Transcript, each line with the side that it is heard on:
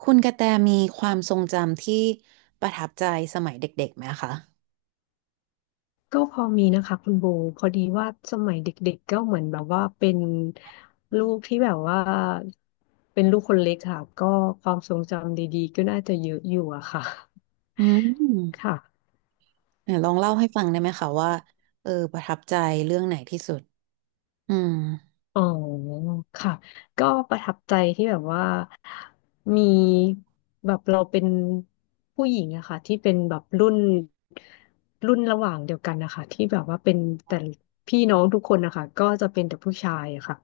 right: คุณกระแตมีความทรงจำที่ประทับใจสมัยเด็กๆไหมคะ
left: ก็พอมีนะคะคุณโบพอดีว่าสมัยเด็กๆก็เหมือนแบบว่าเป็นลูกที่แบบว่าเป็นลูกคนเล็กค่ะก็ความทรงจำดีๆก็น่าจะเยอะอยู่อะค่ะ
right: อืม
left: ค่ะ
right: เนี่ยลองเล่าให้ฟังได้ไหมคะว่าประทับใจเรื่องไหนที่สุดอืม
left: อ๋อค่ะก็ประทับใจที่แบบว่ามีแบบเราเป็นผู้หญิงอะค่ะที่เป็นแบบรุ่นระหว่างเดียวกันนะคะที่แบบว่าเป็นแต่พี่น้องทุกคนนะคะก็จะเป็นแต่ผู้ชายอะค่ะ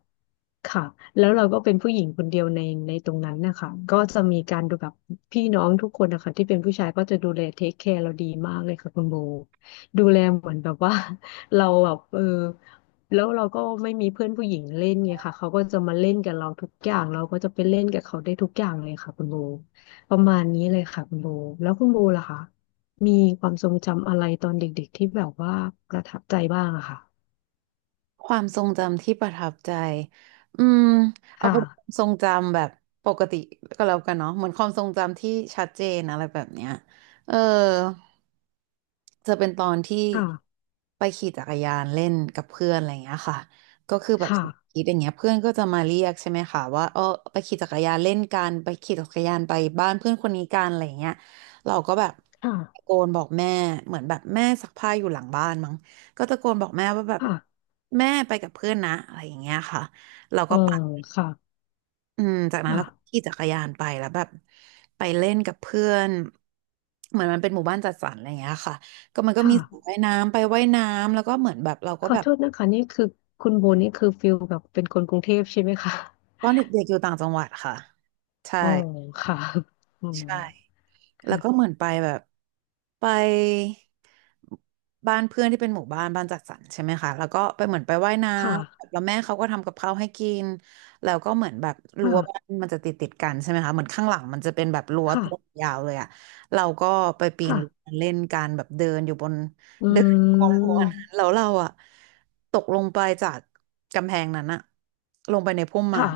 left: ค่ะแล้วเราก็เป็นผู้หญิงคนเดียวในตรงนั้นนะคะก็จะมีการดูแบบพี่น้องทุกคนนะคะที่เป็นผู้ชายก็จะดูแลเทคแคร์เราดีมากเลยค่ะคุณโบดูแลเหมือนแบบว่า เราแบบแล้วเราก็ไม่มีเพื่อนผู้หญิงเล่นไงค่ะเขาก็จะมาเล่นกับเราทุกอย่างเราก็จะไปเล่นกับเขาได้ทุกอย่างเลยค่ะคุณโบประมาณนี้เลยค่ะคุณโบแล้วคุณโบล่ะคะมีความทรงจำอะไรตอนเด็กๆที่แบบว่าประทับใจบ้างอะค่ะ
right: ความทรงจำที่ประทับใจอืมเอา
left: ค่ะ
right: เป็นความทรงจำแบบปกติก็แล้วกันเนาะเหมือนความทรงจำที่ชัดเจนอะไรแบบเนี้ยเออจะเป็นตอนที่
left: ค่ะ
right: ไปขี่จักรยานเล่นกับเพื่อนอะไรอย่างเงี้ยค่ะก็คือแบบ
left: ค่ะ
right: คิดอย่างเงี้ยเพื่อนก็จะมาเรียกใช่ไหมคะว่าไปขี่จักรยานเล่นกันไปขี่จักรยานไปบ้านเพื่อนคนนี้กันอะไรอย่างเงี้ยเราก็แบบ
left: ค่ะ
right: ตะโกนบอกแม่เหมือนแบบแม่ซักผ้าอยู่หลังบ้านมั้ง ก็ตะโกนบอกแม่ว่าแบบ
left: ค่ะ
right: แม่ไปกับเพื่อนนะอะไรอย่างเงี้ยค่ะเรา
left: เอ
right: ก็
left: อ
right: ไปัด
left: ค่ะ
right: อืมจากนั้นเราก็
left: ค่ะ
right: ขี่จักรยานไปแล้วแบบไปเล่นกับเพื่อนเหมือนมันเป็นหมู่บ้านจัดสรรอะไรอย่างเงี้ยค่ะก็มัน
left: ค
right: ก็มีสระ
left: ่ะ
right: ว่ายน้ำไปว่ายน้ำแล้วก็เหมือนแบบเราก็
left: ขอ
right: แบบ
left: โทษนะคะนี่คือคุณโบนี่คือฟิลแบบเป็นคนกรุงเทพใช่ไหมคะ
right: ตอนเด็กๆอยู่ต่างจังหวัดค่ะใช่
left: อ๋อค่ะอือ
right: ใช่ แล้ว
left: ค่ะ
right: ก็เหมือนไปแบบไปบ้านเพื่อนที่เป็นหมู่บ้านบ้านจัดสรรใช่ไหมคะแล้วก็ไปเหมือนไปว่ายน้ำแล้วแม่เขาก็ทำกับข้าวให้กินแล้วก็เหมือนแบบรั้
left: ค่ะ
right: วบ้านมันจะติดกันใช่ไหมคะเหมือนข้างหลังมันจะเป็นแบบรั้ว
left: ค่ะ
right: ตัวยาวเลยอะเราก็ไปปีน
left: ค่ะ
right: รั้วเล่นกันแบบเดินอยู่บน
left: อื
right: เดินบนรั้วนั้นแล้
left: ม
right: วเราอะตกลงไปจากกำแพงนั้นอะลงไปในพุ่มไม้
left: ค่ะ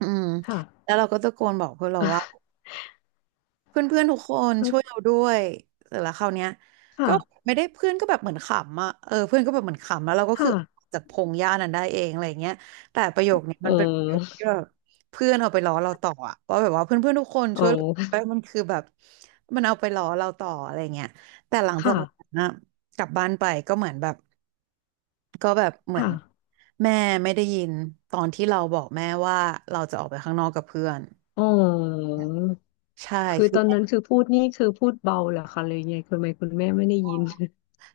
right: อืมแล้
left: ค่ะ
right: วเราก็ตะโกนบอกเพื่อนเราว่า เพื่อนๆทุกคนช่วยเราด้วยเสร็จแล้วคราวเนี้ยก็
left: ค่ะ
right: ไม่ได้เพื่อนก็แบบเหมือนขำอ่ะเพื่อนก็แบบเหมือนขำแล้วเราก็
left: ค่ะ
right: คือออกจากพงหญ้านั้นได้เองอะไรเงี้ยแต่ประโยคเนี้ย
left: เอ
right: มันเป็นประโยค
left: อ
right: ที่แบบเพื่อนเอาไปล้อเราต่ออะว่าแบบว่าเพื่อนๆทุกคน
left: เอ
right: ช่วยเรา
left: อ
right: ด้วยมันคือแบบมันเอาไปล้อเราต่ออะไรเงี้ยแต่หลังจา
left: ค่ะ
right: กนั้นอะกลับบ้านไปก็เหมือนแบบก็แบบเหมือ
left: ค่ะ
right: นแม่ไม่ได้ยินตอนที่เราบอกแม่ว่าเราจะออกไปข้างนอกกับเพื่อน
left: อ๋อ
right: ใช่
left: คือตอนนั้นคือพูดนี่คือพูดเบาเหรอคะเลยไงคุณแม่ไม่ได้ยิน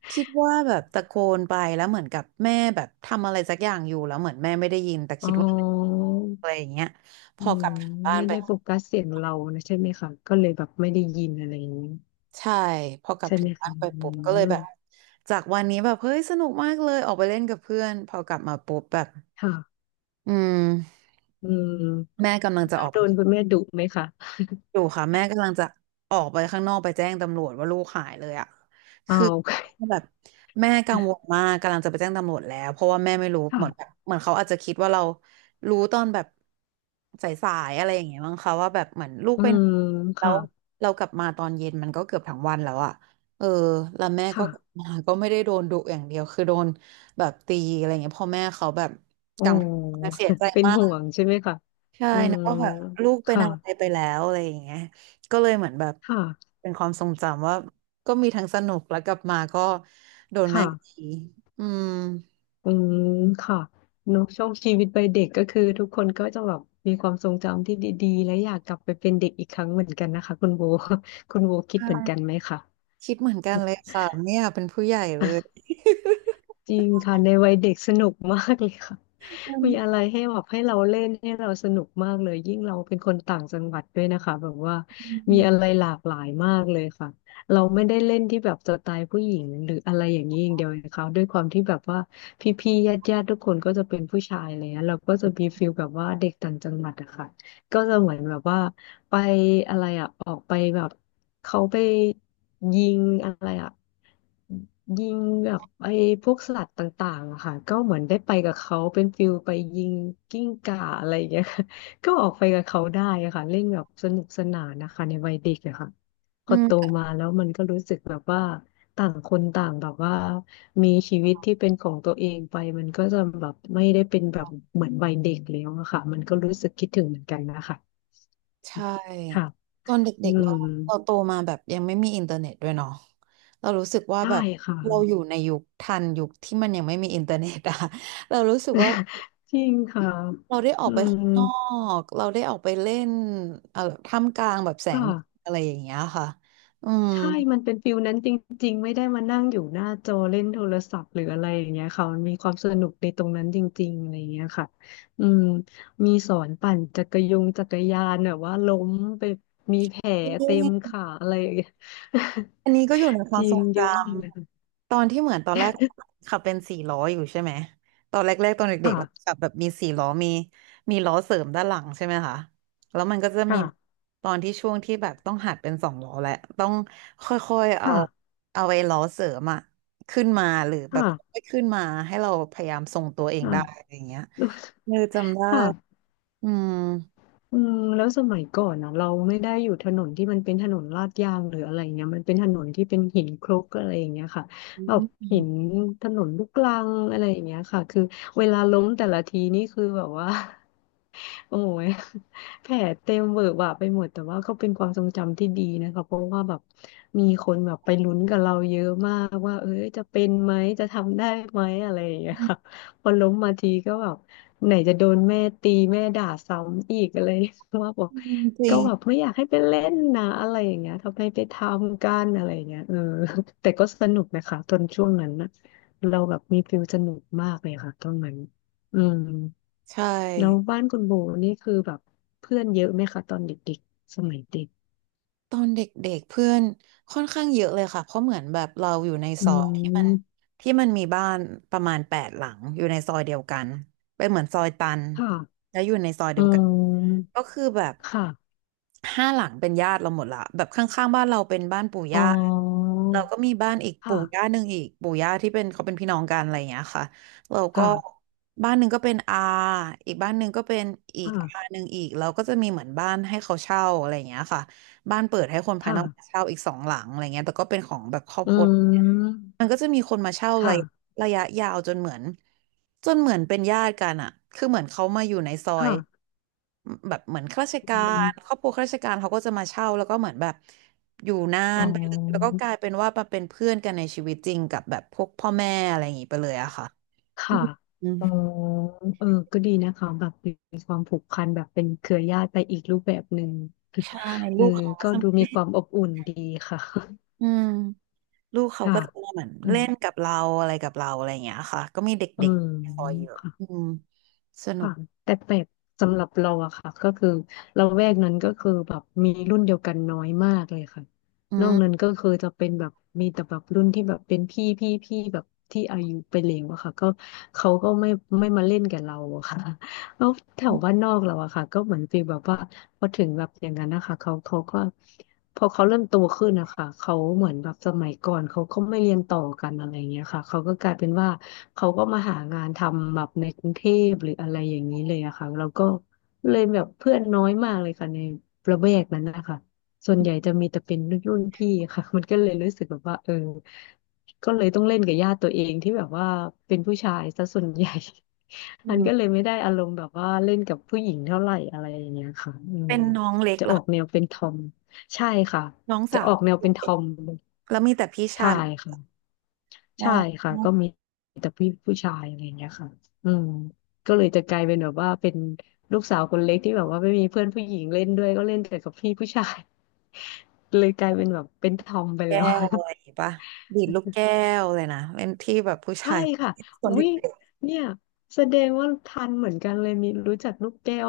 right: คิดว่าแบบตะโกนไปแล้วเหมือนกับแม่แบบทำอะไรสักอย่างอยู่แล้วเหมือนแม่ไม่ได้ยินแต่
left: อ๋
right: คิดว่า
left: อ
right: อะไรอย่างเงี้ยพ
left: อื
right: อก
left: ม
right: ลับถึงบ้าน
left: ไม่
right: ไป
left: ได้โฟกัสเสียงเรานะใช่ไหมคะก็เลยแบบไม่ได้ยินอะไรอย่างนี้
right: ใช่พอกลับ
left: ใช่
right: ถึ
left: ไหม
right: งบ้า
left: คะ
right: นไป
left: อื
right: ปุ๊บก็เลย
left: ม
right: แบบจากวันนี้แบบเฮ้ยสนุกมากเลยออกไปเล่นกับเพื่อนพอกลับมาปุ๊บแบบ
left: ค่ะ
right: อืม
left: อืม
right: แม่กำลังจะ
left: แล้
right: อ
left: ว
right: อก
left: โด
right: ไป
left: นคุณแม่ดุไหมคะ
right: อยู่ค่ะแม่กำลังจะออกไปข้างนอกไปแจ้งตำรวจว่าลูกหายเลยอ่ะ
left: อ้า
right: คือ
left: ว
right: แบบ แม่กังวลมากกำลังจะไปแจ้งตำรวจแล้วเพราะว่าแม่ไม่รู้
left: ค่ะ
right: เหมือนแบบเหมือนเขาอาจจะคิดว่าเรารู้ตอนแบบสายๆอะไรอย่างเงี้ยมั้งคะว่าแบบเหมือนลูก
left: อื
right: ไปไหน
left: ม
right: แล้
left: ค่ะ
right: วเรากลับมาตอนเย็นมันก็เกือบทั้งวันแล้วอ่ะเออแล้วแม่ก็
left: ค่ะ
right: กลับมาก็ไม่ได้โดนดุอย่างเดียวคือโดนแบบตีอะไรอย่างเงี้ยพ่อแม่เขาแบบ
left: โอ้
right: กังวลเสียใจ
left: เป็น
right: มา
left: ห่ว
right: ก
left: งใช่ไหมคะ
right: ใช่
left: อื
right: นะ
left: ม
right: ว่าแบบลูกเป็น
left: ค่ะ
right: อะไรไปแล้วอะไรอย่างเงี้ยก็เลยเหมือนแบบ
left: ค่ะ
right: เป็นความทรงจำว่าก็มีทั้งสนุกแล้วกลับมาก็โดนแม่ตี
left: ค่ะ
right: อืม
left: อืมค่ะเนอะช่วงชีวิตวัยเด็กก็คือทุกคนก็จะแบบมีความทรงจำที่ดีๆและอยากกลับไปเป็นเด็กอีกครั้งเหมือนกันนะคะคุณโบ คุณโบคิดเหมือน
right: ใช่
left: กันไหมคะ
right: คิดเหมือนกันเลยค่ะไม่อยากเป็นผู้ใหญ่เลย
left: จริงค่ะในวัยเด็กสนุกมากเลยค่ะ
right: อื ม
left: มีอะไรให้แบบให้เราเล่นให้เราสนุกมากเลยยิ่งเราเป็นคนต่างจังหวัดด้วยนะคะแบบว่ามีอะไรหลากหลายมากเลยค่ะเราไม่ได้เล่นที่แบบสไตล์ผู้หญิงหรืออะไรอย่างนี้อย่างเดียวเลคะด้วยความที่แบบว่าพี่ๆญาติๆทุกคนก็จะเป็นผู้ชายเลยนะเราก็จะมีฟิลแบบว่าเด็กต่างจังหวัดอะค่ะก็จะเหมือนแบบว่าไปอะไรอะออกไปแบบเขาไปยิงอะไรอะ ยิงแบบไอ้พวกสัตว์ต่างๆอะค่ะก็เหมือนได้ไปกับเขาเป็นฟิลไปยิงกิ้งก่าอะไรอย่างเงี้ย ค่ะก็ออกไปกับเขาได้อะค่ะเล่นแบบสนุกสนานนะคะในวัยเด็กอะค่ะพ
right: อื
left: อโต
right: ม
left: มาแล้วมันก็รู้สึกแบบว่าต่างคนต่างแบบว่ามีชีวิตที่เป็นของตัวเองไปมันก็จะแบบไม่ได้เป็นแบบเหมือนวัยเด็กแล้วอะค่ะมันก็รู้สึกคิดถึงเหมือนกันนะคะ
right: ใช
left: ค่ะ
right: ่ตอน
left: อื
right: เด็กๆเรา
left: ม
right: เราโตมาแบบยังไม่มีอินเทอร์เน็ตด้วยเนาะเรารู้สึกว่า
left: ได้
right: แบบ
left: ค่ะ
right: เราอยู่ในยุคทันยุคที่มันยังไม่มีอินเทอร์เน็ตอะ เรารู้สึกว่า
left: จริงค่ะ
right: เราได้ออ
left: อื
right: กไปข้าง
left: ม
right: นอกเราได้ออกไปเล่นเอ่อท่ามกลางแบบแสง
left: ค่ะ
right: แดดอะไรอย่างเงี้ยค่ะอืม
left: ใช่มันเป็นฟิลนั้นจริงๆไม่ได้มานั่งอยู่หน้าจอเล่นโทรศัพท์หรืออะไรอย่างเงี้ยค่ะมันมีความสนุกในตรงนั้นจริงๆอะไรอย่างเงี้ยค่ะอืมมีสอนปั่นจักรยานแบบว่าล้มไปมีแผลเต็มขาอะไรอย่างเงี้ย
right: อันนี้ก็อยู่ในค
left: จ
right: วาม
left: ริ
right: ทร
left: ง
right: งจ
left: เยอะมากเลย
right: ำตอนที่เหมือนตอนแรกขับเป็นสี่ล้ออยู่ใช่ไหมตอนแรกๆตอนเด็กๆเรา
left: ค่ะ
right: ขับแบบมีสี่ล้อมีมีล้อเสริมด้านหลังใช่ไหมคะแล้วมันก็จะมี
left: ค่ะ
right: ตอนที่ช่วงที่แบบต้องหัดเป็นสองล้อแหละต้องค่อยๆเอา
left: ค่ะ
right: เอาไอ้ล้อเสริมอะขึ้นมาหรือแบบค่
left: ค่ะ
right: อยๆขึ้นมาให้เราพยายามทรงตัวเองได้อะ
left: ค่ะ
right: ไรอย่างเงี้ย จำได้
left: ค่ะ
right: อืม
left: อืมแล้วสมัยก่อนนะเราไม่ได้อยู่ถนนที่มันเป็นถนนลาดยางหรืออะไรเงี้ยมันเป็นถนนที่เป็นหินคลุกอะไรอย่างเงี้ยค่ะ
right: อื
left: แบบหิน
right: ม
left: ถนนลูกรังอะไรอย่างเงี้ยค่ะคือเวลาล้มแต่ละทีนี่คือแบบว่า โอ้ยแผลเต็มเวอะหวะไปหมดแต่ว่าก็เป็นความทรงจำที่ดีนะคะเพราะว่าแบบมีคนแบบไปลุ้นกับเราเยอะมากว่าเอ้ยจะเป็นไหมจะทำได้ไหมอะไรอย่างเงี้ยค่ะ พอล้มมาทีก็แบบไหนจะโดนแม่ตีแม่ด่าซ้ำอีกอะไร ว่าบอก
right: จริ
left: ก็
right: ง
left: แบบไม่อยากให้ไปเล่นนะอะไรอย่างเงี้ยทำไมไปทำกันอะไรอย่างเงี้ยเออ แต่ก็สนุกนะคะตอนช่วงนั้นนะเราแบบมีฟิลสนุกมากเลยค่ะตอนนั้นอืม
right: ใช่
left: แล้วบ้านคุณโบนี่คือแบบเพื่อนเยอะไหมคะตอนเด็กๆสมัยเด็ก
right: ตอนเด็กๆเพื่อนค่อนข้างเยอะเลยค่ะเพราะเหมือนแบบเราอยู่ใน
left: อื
right: ซอยที่มัน
left: ม
right: ที่มันมีบ้านประมาณแปดหลังอยู่ในซอยเดียวกันเป็นเหมือนซอยตัน
left: ค่ะ
right: แล้วอยู่ในซอยเดี
left: อื
right: ยวกัน
left: ม
right: ก็คือแบบ
left: ค่ะ
right: ห้าหลังเป็นญาติเราหมดละแบบข้างๆบ้านเราเป็นบ้านปู่
left: อ๋
right: ย่า
left: อ
right: เราก็มีบ้านอีกปู่ย่า
left: ค่ะ
right: หนึ่งอีกปู่ย่าที่เป็นเขาเป็นพี่น้องกันอะไรอย่างเงี้ยค่ะเราก็
left: ค่ะ
right: บ้านหนึ่งก็เป็นอาอีกบ้านหนึ่งก็เป็นอีกอา
left: ค่ะ
right: หนึ่งอีกเราก็จะมีเหมือนบ้านให้เขาเช่าอะไรอย่างเงี้ยค่ะ บ้านเปิดให้คนภาย
left: ค่ะ
right: นอกมาเช่าอีกสองหลังอะไรเงี้ยแต่ก็เป็นของแบบครอบ
left: อื
right: ครัวมัน
left: ม
right: ก็จะมีคนมาเช่าระ
left: ค่ะ
right: ยะระยะยาวจนเหมือนเป็นญาติกันอ่ะคือเหมือนเขามาอยู่ในซอย
left: ค่ะ
right: แบบเหมือนข้าราช
left: อื
right: การค
left: ม
right: รอบครัวข้าราชการเขาก็จะมาเช่าแล้วก็เหมือนแบบอยู่นา
left: อ๋
right: นไปเลยแล้วก็
left: อ
right: กลายเป็นว่ามาเป็นเพื่อนกันในชีวิตจริงกับแบบพวกพ่อแม่อะไรอย่างงี้ไปเลยอะค่ะ
left: ค่ะ
right: อื
left: เออ
right: ม
left: เออก็ดีนะคะแบบมีความผูกพันแบบเป็นเครือญาติไปอีกรูปแบบหนึ่ง
right: ใช่
left: เอ
right: ลู
left: อ
right: กเขาก็
left: ก็
right: จะ
left: ดูมีความอบอุ่นดีค่ะ
right: อืม ลูก เขา
left: ค่ะ
right: ก็จะเหมือน
left: อื
right: เล่
left: ม
right: นกับเราอะไรกับเราอะไรอย่างเงี้ยค่ะก็มีเด
left: เออ
right: ็กๆคอยเยอะอื
left: ค่ะ
right: มสนุ
left: ค่ะ
right: ก
left: แต่แปลกสำหรับเราอะค่ะก็คือเราแวกนั้นก็คือแบบมีรุ่นเดียวกันน้อยมากเลยค่ะ
right: อื
left: นอกนั้น
right: ม
left: ก็คือจะเป็นแบบมีแต่แบบรุ่นที่แบบเป็นพี่แบบที่อายุไปแล้วอะค่ะก็เขาก็ไม่มาเล่นกับเราอะค่ะ แล้วแถวบ้านนอกเราอะค่ะก็เหมือนฟีลแบบว่าพอถึงแบบอย่างนั้นนะคะเขาก็พอเขาเริ่มโตขึ้นนะคะเขาเหมือนแบบสมัยก่อนเขาก็ไม่เรียนต่อกันอะไรอย่างเงี้ยค่ะเขาก็กลายเป็นว่า เขาก็มาหางานทำแบบในกรุงเทพหรืออะไรอย่างนี้เลยอะค่ะแล้วก็เลยแบบเพื่อนน้อยมากเลยค่ะในระแวกนั้นนะคะส่วนใหญ่จะมีแต่เป็นรุ่นพี่ค่ะ มันก็เลยรู้สึกแบบว่าเออก็เลยต้องเล่นกับญาติตัวเองที่แบบว่าเป็นผู้ชายซะส่วนใหญ่
right: อื
left: มันก็เล
right: ม
left: ยไม่ได้อารมณ์แบบว่าเล่นกับผู้หญิงเท่าไหร่อะไรอย่างเงี้ยค่ะอืม
right: เป็นน้องเล็ก
left: จะ
right: เหร
left: อ
right: อ
left: อกแนวเป็นทอมใช่ค่ะ
right: น้อง
left: จะ
right: สา
left: ออ
right: ว
left: กแนวเป็นทอม
right: แล้วมีแต่พี่
left: ใช่
right: ชาย
left: ค่ะ
right: มอ
left: ใช่
right: ง
left: ค่ะก็มีแต่พี่ผู้ชายอะไรอย่างเงี้ยค่ะอืมก็เลยจะกลายเป็นแบบว่าเป็นลูกสาวคนเล็กที่แบบว่าไม่มีเพื่อนผู้หญิงเล่นด้วยก็เล่นแต่กับพี่ผู้ชาย เลยกลายเป็นแบบเป็นทอมไปแล้
right: แก้
left: ว
right: วอะไรอย่างงี้ปะดีดลูกแก้วเลยนะเล่นที่แบบผู้
left: ใช่
right: ชาย
left: ค่ะ
right: สน
left: อุ้
right: ที่
left: ยเนี่ยแสดงว่าทันเหมือนกันเลยมีรู้จักลูกแก้ว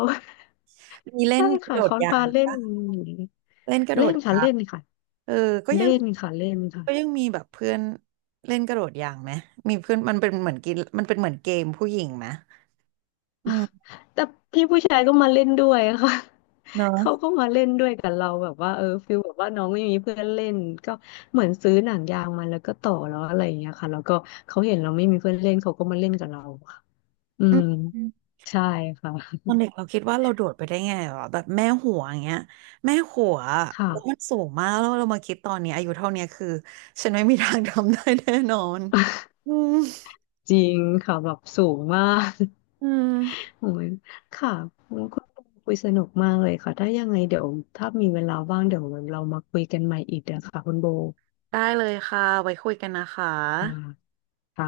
right: มี เล่
left: ใช่
right: นกระ
left: ค่ะ
right: โดด
left: เขา
right: ยา
left: พา
right: ง
left: เล่น
right: ปะเล่นกระโด
left: เล่
right: ด
left: นค่ะ
right: ยา
left: เล่
right: ง
left: นค่ะ
right: เออก็ยั
left: เล่
right: ง
left: นค่ะเล่นค่ะ
right: ก็ยังมีแบบเพื่อนเล่นกระโดดยางไหมมีเพื่อนมันเป็นเหมือนกินมันเป็นเหมือนเกมผู้หญิงไหมอืม
left: แต่พี่ผู้ชายก็มาเล่นด้วยค่ะ
right: เนอะ
left: เขาก็มาเล่นด้วยกับเราแบบว่าเออฟิลแบบว่าน้องไม่มีเพื่อนเล่นก็เหมือนซื้อหนังยางมาแล้วก็ต่อแล้วอะไรอย่างเงี้ยค่ะแล้วก็เขาเห็นเราไม่มีเพื่อนเล่นเขาก็มาเล่นกับเราค่ะอื
right: อื
left: ม
right: ม
left: ใช่ค่ะ
right: ตอนเด็กเราคิดว่าเราโดดไปได้ไงวะแบบแม่หัวอย่างเงี้ยแม่หัวแล้วมัน
left: ค่ะ
right: สูงมากแล้วเรามาคิดตอนนี้อายุเท่าเนี้ยคือฉันไม่มีทางทำได้แน่นอนอืม
left: จริงค่ะแบบสูงมาก
right: อืม
left: โอ้ยค่ะคุณปอคุยสนุกมากเลยค่ะถ้ายังไงเดี๋ยวถ้ามีเวลาว่างเดี๋ยวเรามาคุยกันใหม่อีกนะคะคุณโบ
right: ได้เลยค่ะไว้คุยกันนะคะ
left: อ่าค่ะ